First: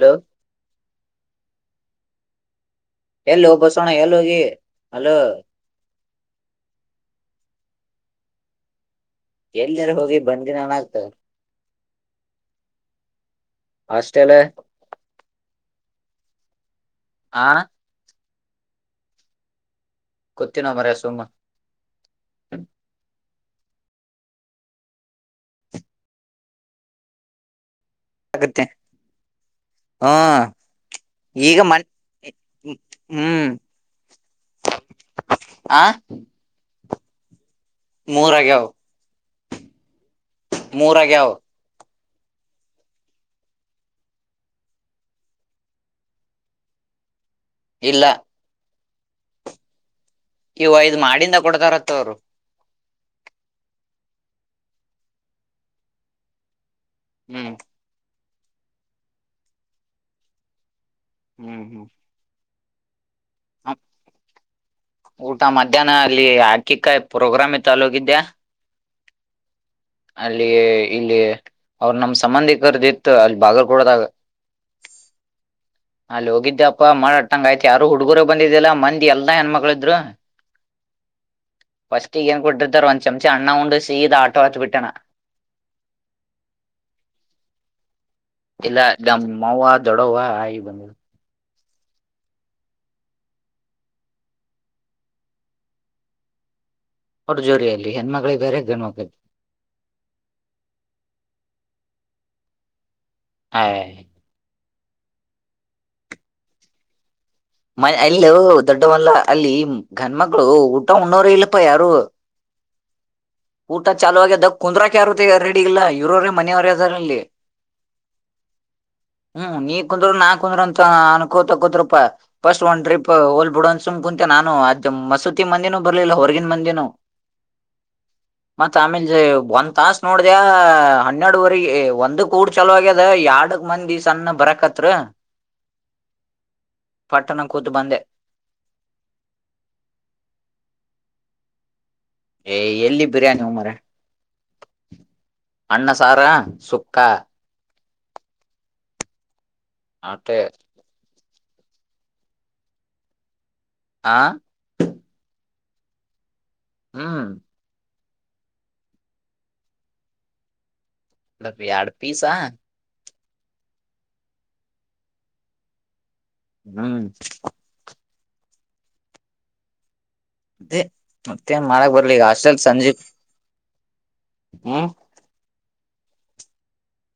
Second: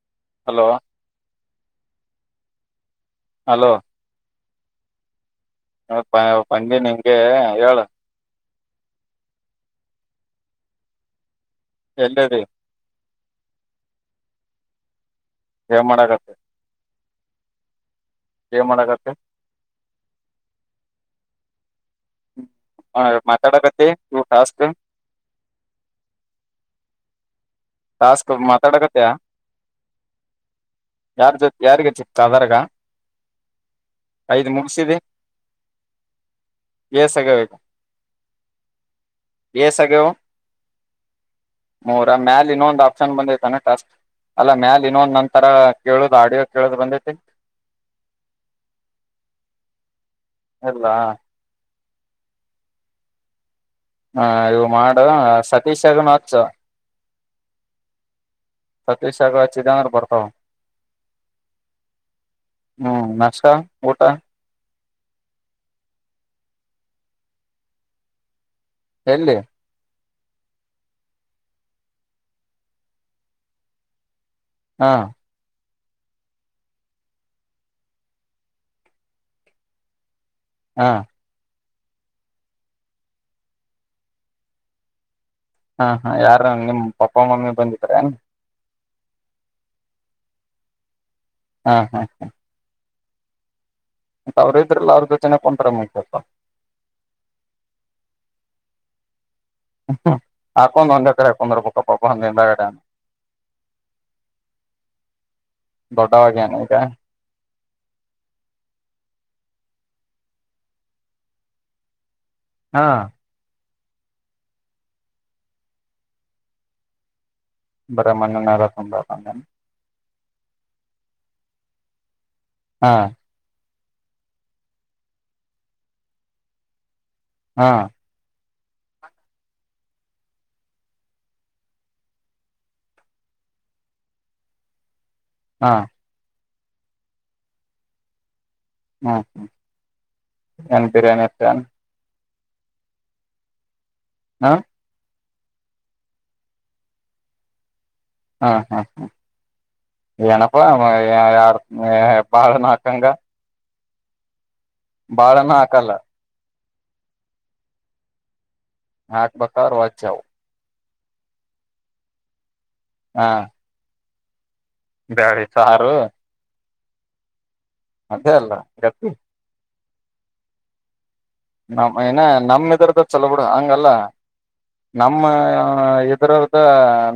Hello hello ಎಲ್ಲಿ ಹೋಗ್ hello Basavanna ಎಲ್ಲಿ ಹೋಗಿ ಹಲೋ [inaudible] ಪಂಡಿ ನಿಂಗೆ ಹೇಳಏ ಎಲ್ನಾರ ಹೋಗಿ ಬಂದದ್ದು ಆಗ್ತ ಎಂದದ ಅಷ್ಟೇನೇ ಸ ಮಾಡಕತ್ತೆ ಹ ಮಾಡಕತೆ ಕುತ್ತಿನ ಮರ ಸುಮ್ಮ ಹ ಮಾತಾಡತ್ತ ತು ಫಾಸ್ ಟಾಸ್ಕ್ ಆಗತ್ತೆ ಮಾತಾಡಕತ್ತ ಹ್ಮ್ ಯಾರ್ ಜೊತೆ ಈಗ ಮನ್ ಯಾರಗ ಚಿಕ್ಕ ಅದರಗ ಹ್ಮ್ ಐದು ಮುಗಸಿದಿ ಎಸ ಆಗವ್ವ ಈಗ ಮೂರ ಆಗ್ಯಾವ ಇಸ ಆಗ್ಯಾವ ಮೂರ ಆಗ್ಯಾವ ಮೂರ ಮ್ಯಾಲ ಇನ್ನೊಂದ ಆಪ್ಷನ್ ಬಂದೈತ ಏನ ಟಾಸ್ಕ್ ಅಲ್ಲ ಮ್ಯಾಲ ಇನ್ನೊಂದ ನಂತರ ಕೇಳುದು ಆಡಿಯೋ ಕೇಳುದು ಬಂದೈತಿ ಇಲ್ಲ ಇವು ಇಲ್ಲ ಐದು ಮಾಡಿಂದ ಕೊಡ್ತಾರಂತ ಅವರು ಹೂ ಇವು ಮಾಡ ಸತೀಶಗೂ ಹಚ್ಚ ಹೂ ಸತೀಶಗ ಹಚಿದಂದರ್ ಬರ್ತಾವ ಹೂ ಹೂ ಅಣ್ಣಾ ನಾಷ್ಟ ಊಟ ಊಟ ಮಧ್ಯಾಹ್ನ ಅಲ್ಲಿ ಅಕ್ಕಿ ಕಾಳ ಪ್ರೋಗ್ರಾಮ್ ಇತ್ತ ಅಲ್ಲಿ ಹೋಗಿದ್ದ್ಯಾ ಎಲ್ಲಿ ಅಲ್ಲಿ ಇಲ್ಲಿ ಅವ್ರ ನಮ್ಮ ಸಂಬಂಧಿಕರದ ಇತ್ತ ಅಲ್ಲಿ ಬಾಗಲಕೋಟೆದಾಗ ಹಾ ಅಲ್ಲಿ ಹೋಗಿದ್ದೆಪ್ಪಾ ಮಾಡಾಟ್ಟಂಗ ಆಯ್ತ ಯಾರು ಹುಡ್ಗುರ ಬಂದಿದ್ದಲ್ಲ ಮಂದಿ ಎಲ್ಲಾ ಹೆಣ್ಮಕ್ಳ ಇದ್ರು ಹಾ ಫಸ್ಟ್ ಏನ್ ಕೊಟ್ಟಿದ್ರು ಒಂದು ಚಮ್ಚೆ ಅಣ್ಣ ಉಂಡು ಸೀದಾ ಆಟೋ ಆತ್ತು ಬಿಟ್ಟಣ ನಾನ ಹಾ ಹಾ ಯಾರು ನಿಮ್ಮ್ ಪಪ್ಪಾ ಮಮ್ಮಿ ಬಂದಿದ್ರ ಯಾನ್ ಇಲ್ಲ ನಮ್ಮ ಅವ್ವ ದೊಡ್ಡವ ಆಗಿ ಬಂದ ಹ್ಮ ಹೂ ಹು ಹು ಮತ್ತ ಅವರು ಇದ್ರಲ್ಲ ಅವರ ಜೊತೇನೆ ಕುಂತಿದ್ರೆ ಮುಗಿತ ಅವರ ಅವ್ರ್ ಜೋಡಿ ಎಲ್ಲಿ ಹೆಣ್ಣು ಮಕ್ಕಳು ಬೇರೆ ಗಂಡು ಮಕ್ಕಳು ಬೇರೆ ಗ ಹಾಕೊಂಡ್ ಒಂದೆ ಕಡೆ ಒಂದ್ ಕಡೆ ಕುಂಡ್ರಬೇಕು ಅಯ ದೊಡ್ಡಾವ ಆಗ್ಯಾನ ಈಗ ಮ ಅಲ್ಲ ದೊಡ್ಡವಲ್ಲ ಅಲ್ಲಿ ಗಂಡ ಮಕ್ಳ ಊಟ ಉಣ್ಣೋರ ಇಲ್ಲಪ್ಪ ಯಾರು ಹ ಊಟ ಚಾಲು ಆಗ್ಯದ ಕುಂದ್ರಾಕ ಯಾರು ರೆಡಿ ಇಲ್ಲ ಇರೋರೆ ಮನೆಯವರು ಅದಾರ ಅಲ್ಲಿ ಬರೆ ಮನೆಯವರ ತುಂಬ್ಯಾರಲ್ಲಿ ಕುಂದ್ರ ಅಂತ ಅನ್ಕೋತಾ ಕೋತ್ರಪ್ಪಾ ಫಸ್ಟ್ ವನ್ ಹಾ ಟ್ರಿಪ್ ಹೋಗ್ಲಿ ಬಿಡು ಸುಮ್ನೆ ಕುಂತೆ ನಾನು ಆ ಮಸೂತಿ ಮಂದಿನೂ ಬರ್ಲಿಲ್ಲ ಹೊರಗಿನ ಮಂದಿನೂ ಹ ಮತ್ತ ಆಮೇಲ್ ಒಂದ್ ತಾಸ ನೋಡ್ದ ಹನ್ನೆರಡುವರೆ ಒಂದಕ ಊಟ ಚಲೋ ಆಗ್ಯದ ಎರಡಕ ಮಂದಿ ಸಣ್ಣ ಬರಕತರ ಹಾ ಪಟ್ಟಣ ಕೂತು ಬಂದೆ ಹ ಏನ್ ಬಿರಿಯಾನಿ ಇತ್ತ ಏನು ಏ ಎಲ್ಲಿ ಬಿರಿಯಾನಿ ಮಾರಾಯ ಹಾ ಅಣ್ಣ ಸಾರ ಸುಕ್ಕಾ ಹಾ ಹಾ ಹಾ ಅಟ್ಟೆ ನನಪ್ಪ ಯಾರ ಬಾಳನಾ ಹಕಂಗ ಆ ಬಾಳನ ಹಾಕಲ್ಲ ಹ್ಮ ಹಾಕ ಬಕಾರವತ್ತು ಜಾವ ಅ ಆಡ್ ಪೀಸಾ ಹಾ ಬಡಿ ಸಾರು ಹ್ಮ್ ಅದೇ ಅಲ್ಲ ಇಕ್ಕತಿ ದ ನ ಏನ ನಮ್ ಇದ್ರದ ಚಲ ಬಿಡ ಹ ಚಲ ಹ್ಮ್ ನಮ್ಮ ಎ ತರಥ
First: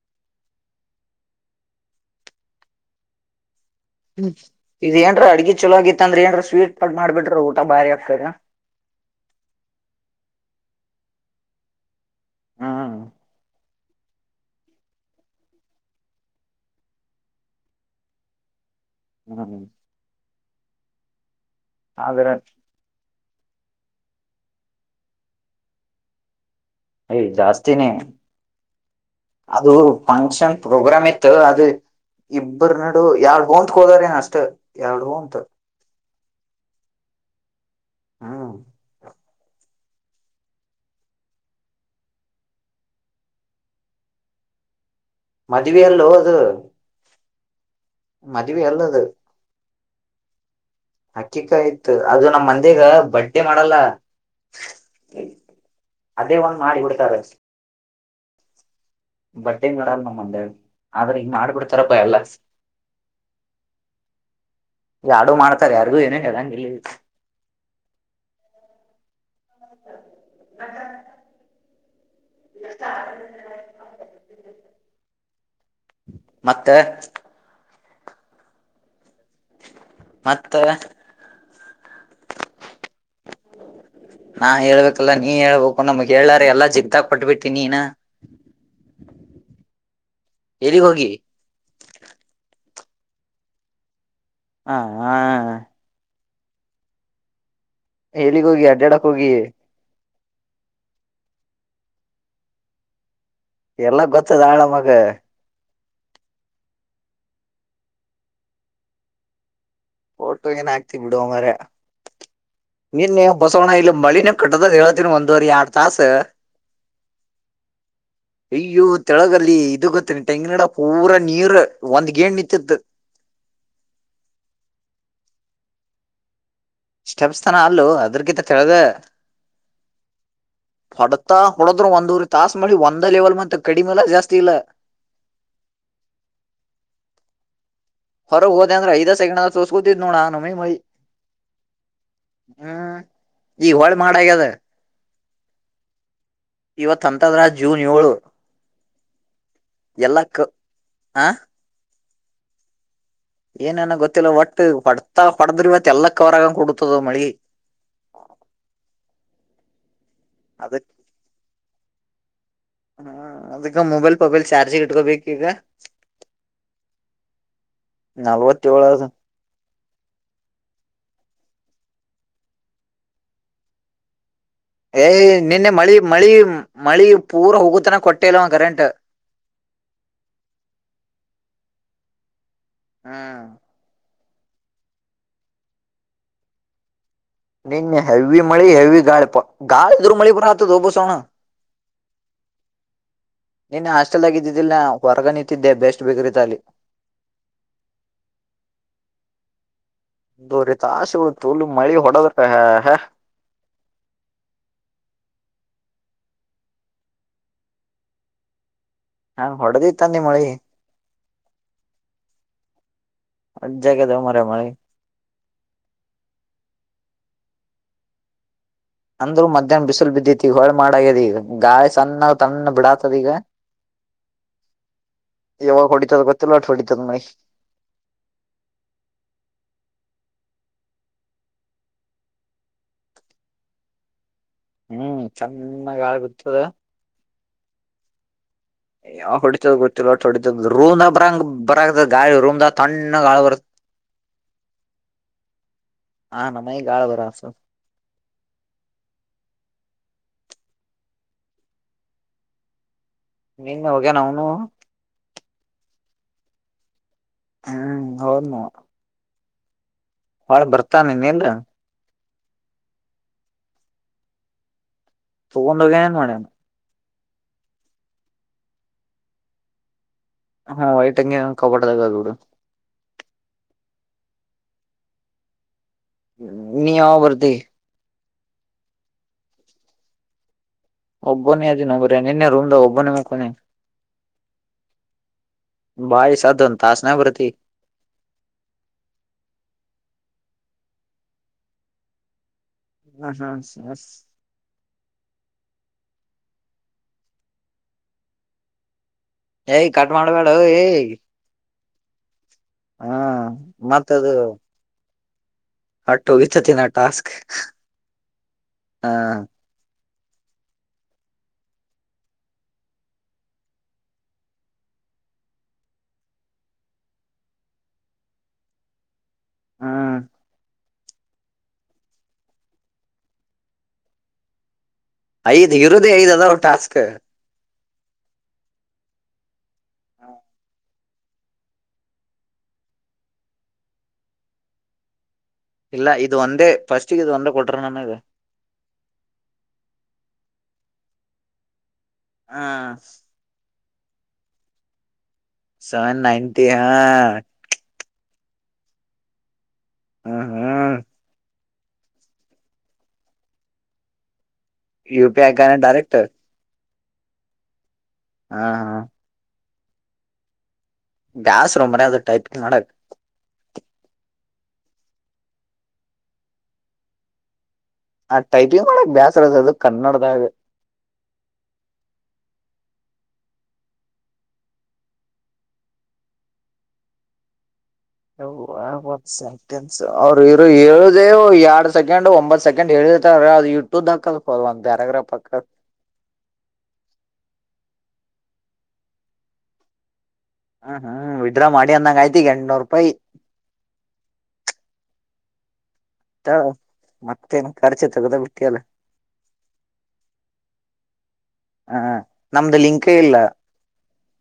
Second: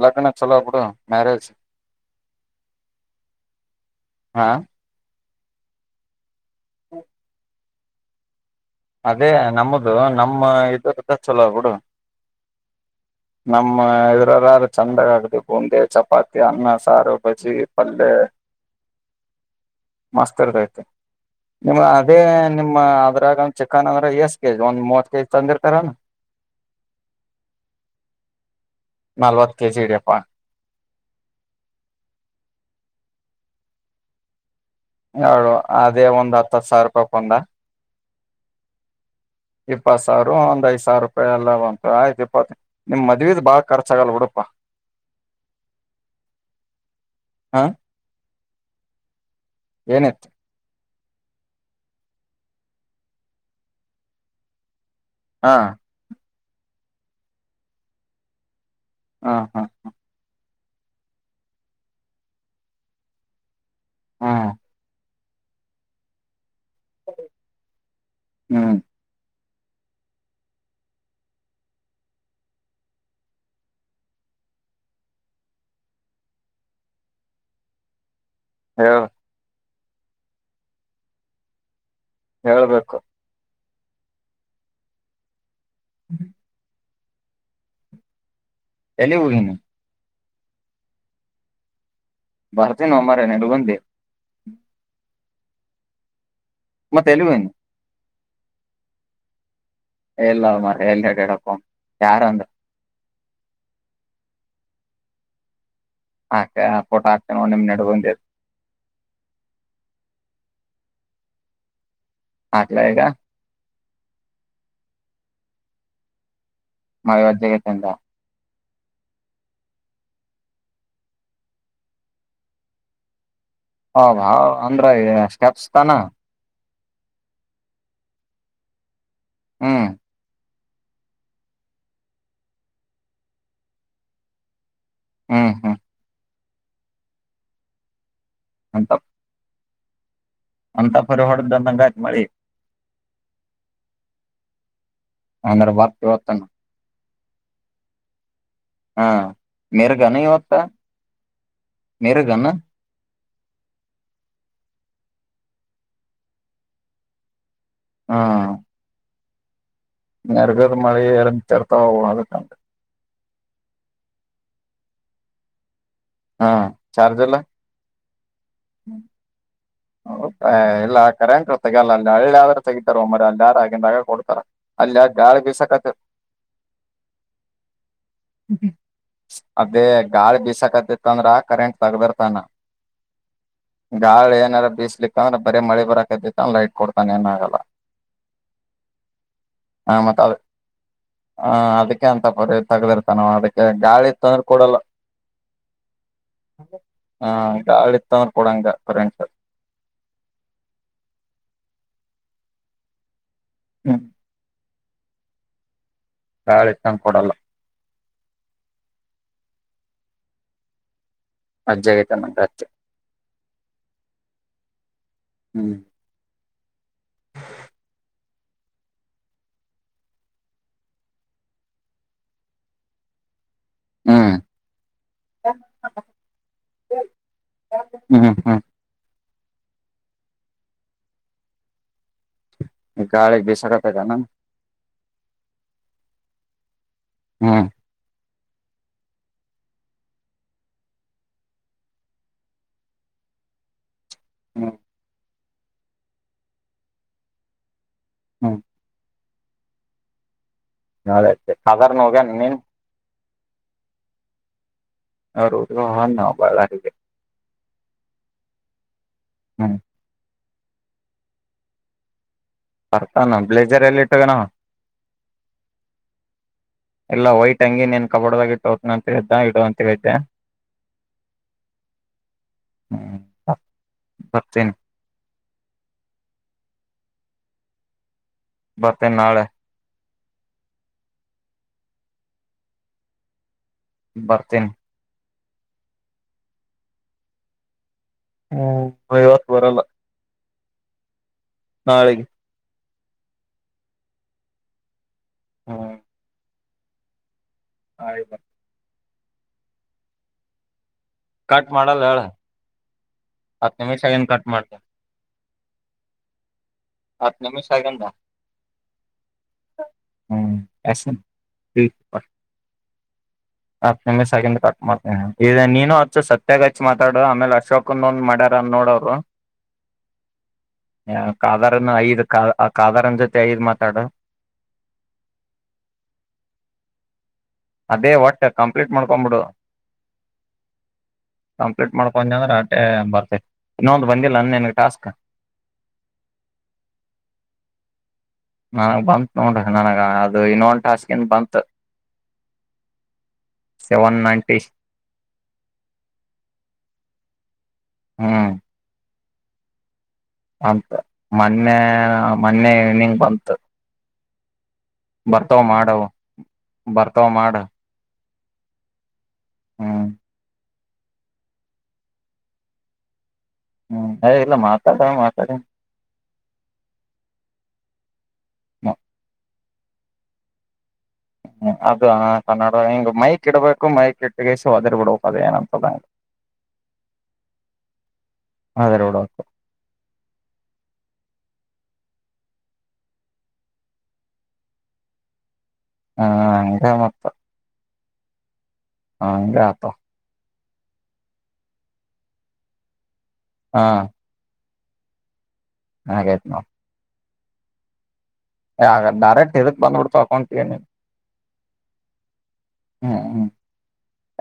ಲಗ್ನ ಛಲೋ ಬೀಡು ಮ್ಯಾರೇಜ್ ಹ್ಮ್ ಹಾ ಇದೇನು ಅಡಗೆ ಚಲಗತ್ತಂದ್ರ ಏನ್ ಸ್ವೀಟ್ ಪಟ್ ಊಟ ಬಾರಿ ಹತರಾ ಅದೇ ನಮ್ಮದು ನಮ್ಮ ಇದ್ರದ ಚಲೋ ಬಿುಡು ಹ್ಮ್ ನಮ್ಮ ಇದ್ರಲ್ಲಾರು ಚಂದಾಗ ಆಗದೆ ಬೂಂಡಿ ಚಪಾತಿ ಅನ್ನ ಸಾರು ಬಜ್ಜಿ ಪಲ್ಯ ಹ್ಮ್ ಮಾಸ್ತರ್ ರತ ನಿಮ್ಮ ಅದೇ ಆದ್ರ ನಿಮ್ಮ ಅದ್ರ ಚಿಕ್ಕನ್ ಅಂದ್ರ ಎಷ್ಟ ಕೆಜ್ ಒಂದ್ ಮೂವತ್ ಕೆಜಿ ತಂದಿರ್ತಾರಾನ ಯ ಜಾಸ್ತಿನೇ ನಲ್ವತ್ ಅದು ಕೆಜಿ ಇಡಿಯಪ್ಪಾ ಫಂಕ್ಷನ್ ಪ್ರೋಗ್ರಾಮ್ ಇತ್ತು ಅದು ಇಬರು ನಡು ಯಾವ ಗೋಂದತ್ಕೋದಾರ ಏನ್ ಅಷ್ಟು ಎರಡು ಅದೇ ಒಂದ್ ಹತ್ತತ್ ಸಾವಿರ ರೂಪಾಯ್ ಕೊಂದ ಹ್ಮ್ ಇಪ್ಪತ್ ಸಾವಿರ ಒಂದ್ ಐದು ಸಾವಿರ ರೂಪಾಯಿ ಎಲ್ಲ ಬಂತು ಆಯ್ತು ಇಪ್ಪತ್ತು ನಿಮ್ ಮದ್ವಿದದ ಬಾಳ್ ಖರ್ಚಾಗಲ್ ಹುಡಪಾ ಮದುವ ಅಲ್ಲೋ ಅದು ಹಾ ಮದವೆ ಅಲ್ಲದು ಏನತ್ತು ಅಕ್ಕಿಕಾಯಯ್ತು ಅದು ನಮ್ಮ ಮಂದಿಗ ಬಟ್ಟೆ ಮಾಡಲ್ಲ ಹಾ ಅದೇ ಒಂದು ಮಾಡಿ ಬಿಡ್ತಾರೆ ಹಾ ಹಾ ಬಟ್ಟೆ ಮಾಡಡ ನಮ್ಮ ಮಂದ್ಯಾಗ ಆದ್ರೆ ಈಗ ಮಾಡ್ಬಿಡ್ತಾರಪ್ಪ ಎಲ್ಲ ಹಾ ಯಾಡು ಮಾಡ್ತಾರೆ ಯಾರಿಗು ಏನನು ಹೇಳಂಗ ಇಲ್ಲ [inaudible] ಹ್ಮ್ [unintelligible] ಮತ್ತೆ ಹೇಳು ಮತ್ತ ಹೇಳ್ಬೇಕು ನಾ ಹೇಳ್ಬೇಕಲ್ಲ ನೀ ಹೇಳ್ಬೇಕು ನಮ್ಗ ಹೇಳಾರೆ ಎಲ್ಲ ಜಿಗ್ತಕ್ ಪಟ್ಬಿಟ್ಟೀ ನೀನ ಎಲ್ಲಿಗ್ ಹೋಗಿನಿ ಎಲ್ಲಿಗ್ ಹೋಗಿ ಬರ್ತೀನೋ ಮರಾಯ ನಿಡಗುಂದಿ ಹಾ ಹಾ ಮತ್ತ್ ಎಲ್ಲಿಗ್ ಹೋಗಿನ ಎಲ್ಲಿಗ್ ಹೋಗಿ ಅಡ್ಡ್ಯಾಡಕ್ ಹೋಗಿ ಇಲ್ಲೊ ಮಾರಾಯ ಎಲ್ಲಿ ಅಡ್ಡ್ಯದಕ್ ಹೋಗಮ್ ಯಾರ್ ಅಂದ್ ಎಲ್ಲ ಗೊತ್ತದ ಆಳ ನಮಗ ಆಕ ಪೋಟೋ ಹಾಕ್ತಿನೋಡ್ ನಿಮ್ ನೆಡಗುಂದೀದ ಫೋಟು ಏನ್ ಹಾಕ್ತಿ ಬಿಡುವೋ ಮಾರಾಯ ಹಾಕ್ಲಾ ಈಗ ನಿನ್ನೆ ಬಸವಣ ಎಲ್ಲ ಹೊ ಮಳಿನೆ ಕಟ್ಟದದ ಹೇಳತಿನಿ ಒಂದುವರಿ ಎರಡ್ ತಾಸ ಮಳಿ ಒಜ್ಜ ಆಗೈತ್ ಅಂದಾ ಅಯ್ಯೋ ತೆಳಗಲ್ಲಿ ಇದು ಗೊತ್ತನ ಟೆಂಗಿನಗಿಡಾ ಪೂರಾ ನೀರ್ ಒಂದ್ ಗೇಣ್ ನಿತ್ತಿತ್ ಆವಾ ವಾ ಅಂದ್ರ ಸ್ಟೆಪ್ಸ್ ತನಾ ಸ್ಟೆಪ್ಸ್ ತನ ಅಲ್ಲೊ ಅದ್ರಾಗಿತ್ತ ತೆಳಗಾ ಹ್ಮ್ ಹೊಡತಾ ಹೊಡದ್ರು ಒಂದುವರಿ ತಾಸ್ ಮಾಡಿ ಒಂದ ಲೆವೆಲ್ ಮತ್ತ್ ಕಡಿಮೆಲ್ಲ ಜಾಸ್ತಿ ಇಲ್ಲ ಹ್ಮ ಹಾ ಹೊರಕ್ ಹೋದ್ಯಾ ಅಂದ್ರ ಐದಾ ಸೆಕೆಂಡ್ ತೊಸಗೊತಿದ ನೋಡ್ ಅಂತ್ ಅಂತಾ ಪರಿ ಹೊಡೆದಂದಂಗಾತ್ ಮಳಿ ಹ್ಮ್ ಈಗ ಹೊಳ್ಳ ಮಾಡ್ ಆಗ್ಯದ ಅಂದ್ರ ಬರ್ತ ಇವತ್ತನ ಇವತ್ ಹಂತದ್ರಾಗ್ ಜೂನ್ ಏಳು ಹಾ ಮಿರಗನ ಎಲ್ಲಾ ಕ ಇವತ್ತ ಆ ಮೀರಗನು ಏನೇನ ಗೊತ್ತಿಲ್ಲ ಒಟ್ಟ ಹೋಡ್ತಾ ಹೊಡಡ್ರಾ ಇವತ್ ಎಲ್ಲಾ ಕವರ್ ಆಗಕ ಕೂಡತದ ಮಳಿ ಹಾ ಮೀರಗಾದ ಅದಕ್ ಮಳಿ ಇರಂತರ್ ತೊ ಅದಕ್ ಅಂದ್ ಹ್ಮ ಅದಕ್ಕ ಮೊಬೈಲ್ ಪೊಬೈಲ್ ಚಾರ್ಜಿಗ ಇಟ್ಕೋಬೇಕ ಈಗ ಹಾ ಚಾರ್ಜರ್ಲ್ಲ. ನಲ್ವತ್ತೇಳ ಅದ ಹೆ ಇಲ್ಲ. ಕರೆಂಟ್ ತೆಗಲ್ಲ ಹಳ್ಳಿ ಆದ್ರರು ತೆಗಿತಾರ ಒಮ್ಮ್ರ ಎಲ್ಲ ಯಾರ ಆಗಂದಾಗ ಕೊಡ್ತಾರ. ಅಲ್ಲಿ ಏ ಗಾಳಿ ನಿನ್ನೆ ಬೀಸಕತ್ತ ಮಳಿ ಮಳಿ ಮಳಿ ಪೂರ್ ಹೂಗುತನ ಕೊಟ್ಟ. ಅದೇ ಗಾಳಿ ಬಿಸಕತ್ತತ್ತ ಅಂದ್ರ ಕರೆಂಟ್. ತಗದರ್ತಾನ. ಹಾ. ಗಾಳಿ ಏನಾರ ಬೀಸ್ಲಿಕ್ಕ ಅ್ರ ಬ ಮಳ ಬರಕತ್ತೈತೆ ಲೈಟ್ ಕೊಡ್. ನೀನ್ನೇ ಹೇವಿ ಮಳಿ ಹೆವಿ ಗಾಳಿ ಆ ಗಾಳಿ ಇದ್ರು ಮತ್ ಮಳಿ ಅದ ಬರತ್ತಾದೋ ಬಸಣ್ಣ. ನ ಅದಕ್ಕೆ ಗಾಳಿತ್ತಂದ್ರೆ ಕೊಡಲ್ಲ ಹೊರಗ ನಿಂತಿದ್ದೆ ಬೆಸ್ಟ್ ಬೇಕರಿತ ಅಲ್ಲಿ ಗಾಳಿ ಇತ್ತಂದ್ರೆ ಕೊಡಂಗ ಫ. ಮೂರು ತಾಸು ಅವಳ ತುಲ್ಲ್ ಮಳಿ ಓಡದರಾ ಹ ಹಾ. ಹ್ಮ. ಗಾಳಿ ಇತ್ತ ಅಂದ್ರ ಕೊಡಲ್ಲ. ನಾ ಹೊಡೆದಿತ್ತ ನಿಮ್ಮಳಿ. ಅಜ್ಜಗಿತ ಮಂಡತ್ಯ. ವಜ್ಜಿ ಆಗ್ಯದ ಮಾರಾಯ ಮಳಿ. ಹ್ಮ್. [inaudible] ಅಂದ್ ಮಧ್ಯಾಹ್ನ ಬಿಸಿಲು ಬಿದ್ದೈತಿ ಈಗ ಹೊಳಿ ಮಾಡಆಗ್ಯದ ಈಗ ಗಾಳಿ ಸಣ್ಣ ತಣ್ಣ ಬಿಡಾತದ ಈಗ. ಹ್ಮ್ ಎವಾಗ ಹೊಡಿತದ ಗೊತ್ತಿಲ್ಲ ಹೊಡಿತದ ಮಳಿ. ಹ್ಮ್ ಹ್ಮ್ ಗಾಳಿ ಬಿಸಾಕತದನ. ಹ್ಮ್ ತಣ್ಣಗ ಗಾಳಿ ಬಿಟ್ಟಾದ. ಹ್ಮ. ಯಾವ ಹೊಡಿತದ ಗೊತ್ತಿಲ್ಲ ಹೊ ಹೊಡಿತದ ರೂಮ್ದ ಬರಂಗ ಬರದ ಗಾಳಿ ರೂಮದ ತಣ್ಣ ಗಾಳಿ ಬರ್ ಹ್ಮ. ಹ ನಮ್ಮ ಈ ಗಾಳಿ ಬರಾತದ. ಹ್ಮ. ನಾಳಿ [unintelligible] ಹೋಗ್ಯಾನ ನಿನ್ನೀ. ನೀನ್ನಿ ಹೋಗ್ಯನ ಅವನು. ಹರುದ್ರ. [unintelligible] ಹ್ಮ್ ಹೌದನು. ಹ್ಮ. ಹೋಳಿ ಬರ್ತಾನೆನ್ನಲ್ಲ. ಬರ್ತಾನ ಬ್ಲೇಜರ್ ಎಲ್ಲಿ ಇಟ ಹೋಗ್ಯಾನ್ ಅವ. ತಗೊಂಡೋಗ ಏನ್ ಮಾಡ್ಯಣ. ಇಲ್ಲ ವೈಟ್ ಅಂಗಿ ನೀನ್ ಕಬಡ್ಡ್ದಾಗ ಟ್ಟೋ ಅಂತ ಇದ್ದ ಇಡೋ ಅಂತ ಇದ್ದೆ. ಹಾ ವೈಟ್ಂಗಗೆ ಕಬಡದಾಗ ಅದು ಬಿಡು. ಬರ್ತನ. ನೀ ಯಾವಾಗ ಬರ್ತಿ. ಬರ್ತೇನ ನಾಳೆ. ಒಬ್ಬ ನೀ ಅದಿನ ಮರಾಯ ನಿನ್ನೆ ರೂಮ್ದಾವ ಒಬ್ಬೋನ ಮಕ್ಕೊಂದಿನಿ. ಬರ್ತನ್. ಬಾ ಎ ಸದ್ದ ಒಂದ ತಾಸನ ಬರ್ತೀ. ಹ್ಮ್ ನಾ ಇವತ್ತು ಬರಲ್ಲ. ನಾಳೆಗೆ. ಹ್ಮ ಹ್ಮ. ಹ್ಮ. ನಾಳಿಗ ಬರತೀನ. ಏ ಕಟ್ ಮಾಡ್ಬೇಡ ಏ. ಕಟ್ ಮಾಡಲ್ಲ ಹೇಳ. ಹತ್ತ ನಿಮಿಷ ಆಗಿಂದ ಕಟ್ ಮಾಡ್ತನ. ಹಟ್ಟ ಹೋಗಿ. [unintelligible] ಟಾಸ್ಕ್ ಹತ್ ನಿಮಿಷ ಆಗಿಂದ ಹಾ. ಹಾಂ ಎಸನ್. ಅ ನಿಮಿಷ ಆಗಿಂದ ಕಟ್ ಮಾಡ್ತೇ ನೀನು ಅಚ್ಚು ಸತ್ಯಾಗಚ್ಚ ಮಾತಡ ಆಮೇಲೆ ಅಶೋಕಂದ ಒಂದ್ ಮಾಡ್ಯಾರ ಅನ್ ನೋಡರು. ಹ್ಮ್ ಯ ಕಾದಾರನ್ ಐದ್ ಕಾ ಕಾದಾರನ್ ಜೊತೆ ಐದ್ ಮಾತಾಡು. ಐದ್ ಇರುದೇ ಐದ್ ಅದಾವ ಟಾಸ್ಕ್. ಅದೇ ಒಟ್ಟೆ ಕಂಪ್ಲೀಟ್ ಮಾಡ್ಕೊ್ಬಿಡು ಕಂಪ್ಲೀಟ್ ಮಾಡ್ಕೊಂಡ ಅಂದ್ರೆ ಅಟ್ಟೇ ಬರ್ತ ಇನ್ನೊಂದು ಬಂದಿಲ್ಲ ನಂದ ನನ್ಗೆ ಟಾಸ್ಕ್. ಇಲ್ಲ ಇದು ಒಂದೇ ಫಸ್ಟಗೆ ಇದ ಒಂದೇ ಕೊಟ್ರ ನಂಗ. ನನಗ್ ಬಂತತ್ ನೋಡ ನನಗ ಅದು ಇನ್ನೊಂದು ಟಾಸ್ಕನ್ ಬಂತ. ಹಾ. Seven ninety. ಸೆವೆನ್ ನೈಟಿ ಹಾ. ಹ್ಮ್. ಹ್ಮ ಅಂತ ಹ್ಮ್ ಮೊನ್ನೆ ಮೊನ್ನೆ ನಿಂಗ ಬಂತು. ಯು ಪಿ ಐ ಹಾಕ್ಯನ ಏನ್ ಡೈರೆಕ್ಟ. ಬರ್ತವ ಮಾಡ. ಹಾ ಹಾ. ಹ್ಮ. ಬ್ಯಾಸರೋ ಮನ್ಯಾಗ್ ಅದು ಟೈಪ್ ಮಾಡಕ್. ಹ್ಮ್ ಹ ಇಲ್ಲ ಮಾತಾಡ ಮಾತಾಡಿ. ಆ ಟೈಪಿಂಗ್ ಮಾಡಕ್ ಬ್ಯಾಸ್ರ ಅದ. ಕನ್ನಡದಾಗ. ಹ್ಮ ಅದು ಕನ್ನಡ ಹಿಂಗ್ ಮೈಕ್ ಇಡ್ಬೇಕು ಮೈಕ್ ಇಟ್ಟಗಸ ಒದಿರ್ ಬಿಡ್ಬೇಕ ಅದ ಏನಂತದಂಗಗೆ. [unintelligible] ಇ ಎರಡ್ ಸೆಕೆಂಡ್ ಒಂಬತ್ ಸೆಕೆಂಡ್ ಹೇಳಿರ್ತಾರ ಅದು ಇಟ್ಟ ಉದ್ದ ಆಗ್ತಾದಪಾ ಒಂದ್ ಪ್ಯಾರಾಗ್ರಾಫ್ ಆಗ್ತದ. ಹಾ ಹ ಮತ್ತ. ಹಂಗ ಆತಲ. ಹ್ಮ್ ಹ್ಮ್ ವಿದ್ರಾ ಮಾಡಿ ಅಂದಂಗ ಆಯತಿ ಈಗ ಎಂಟ್ನೂರು ರೂಪಾಯಿ. ಹಾ. ಹಾಯ್ತ್ ನಾವು. ಮತ್ತೇನ್ ಖರ್ಚೆ ತಗದ ಬಿ ಯ ಅಗ ಡಾರೆರೆಕ್ಟ್ ಬಂದ ಬಿಡ್ತಾವ್ ಅಕೌಂಟ್ಗೆ. ಹಾ. ನಮ್ದು ಲಿಂಕ ಇಲ್ಲ.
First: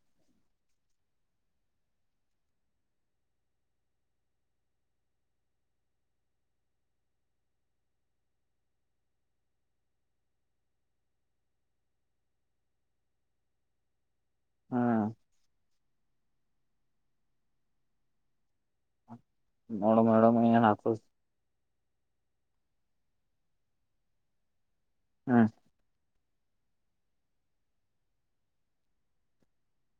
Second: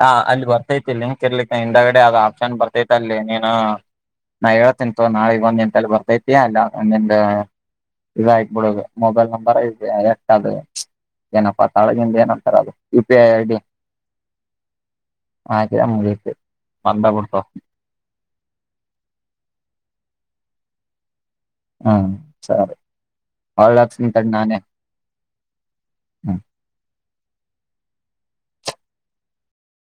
ಹ ಅಲ್ಲಿ ಬರ್ತೈತಿ ಲಿಂಕ್ ಇರ್ಲಿಕ್ಕೆ ಹಿಂದಗಡೆ ಅದು ಆಪ್ಷನ್ ಬರ್ತೈತಿ ಅಲ್ಲಿ ನೀನು ನಾ ಹೇಳುತ್ತೇನೆ ತಗೋ ನಾಳೆಗ ಬಂದ ನಿಂತಲ್ಲಿ ಬರ್ತೈತಿ ಅಲ್ಲಿ ನಿಮ್ದ ಇದ ಆಗ್ಬಿಡುದು ಮೊಬೈಲ್ ನಂಬರ್ ಇ ಎಷ್ಟ ಅದು ಏನಪ್ಪಾ ತಾಳಗಿಂದ ಏನಂತಾರೆ ಅದು ಯು ಪಿ ಐ ಐಡಿ. ಹ್ಮ್ ಹಕ ಮು ಬಂದ ಬಿಡ್ತವ. ನೋಡಮ್ಮ ನೋಡಮ್ಮ ಏನ ಆತಾದ ಹಾ ಸರಿ ವಳ್ಳಿ ಹಾಕ್ಸ್ತೀನಿ ತಡಿ ನಾನೇ ಹ್ಮ. ಹ್ಮ.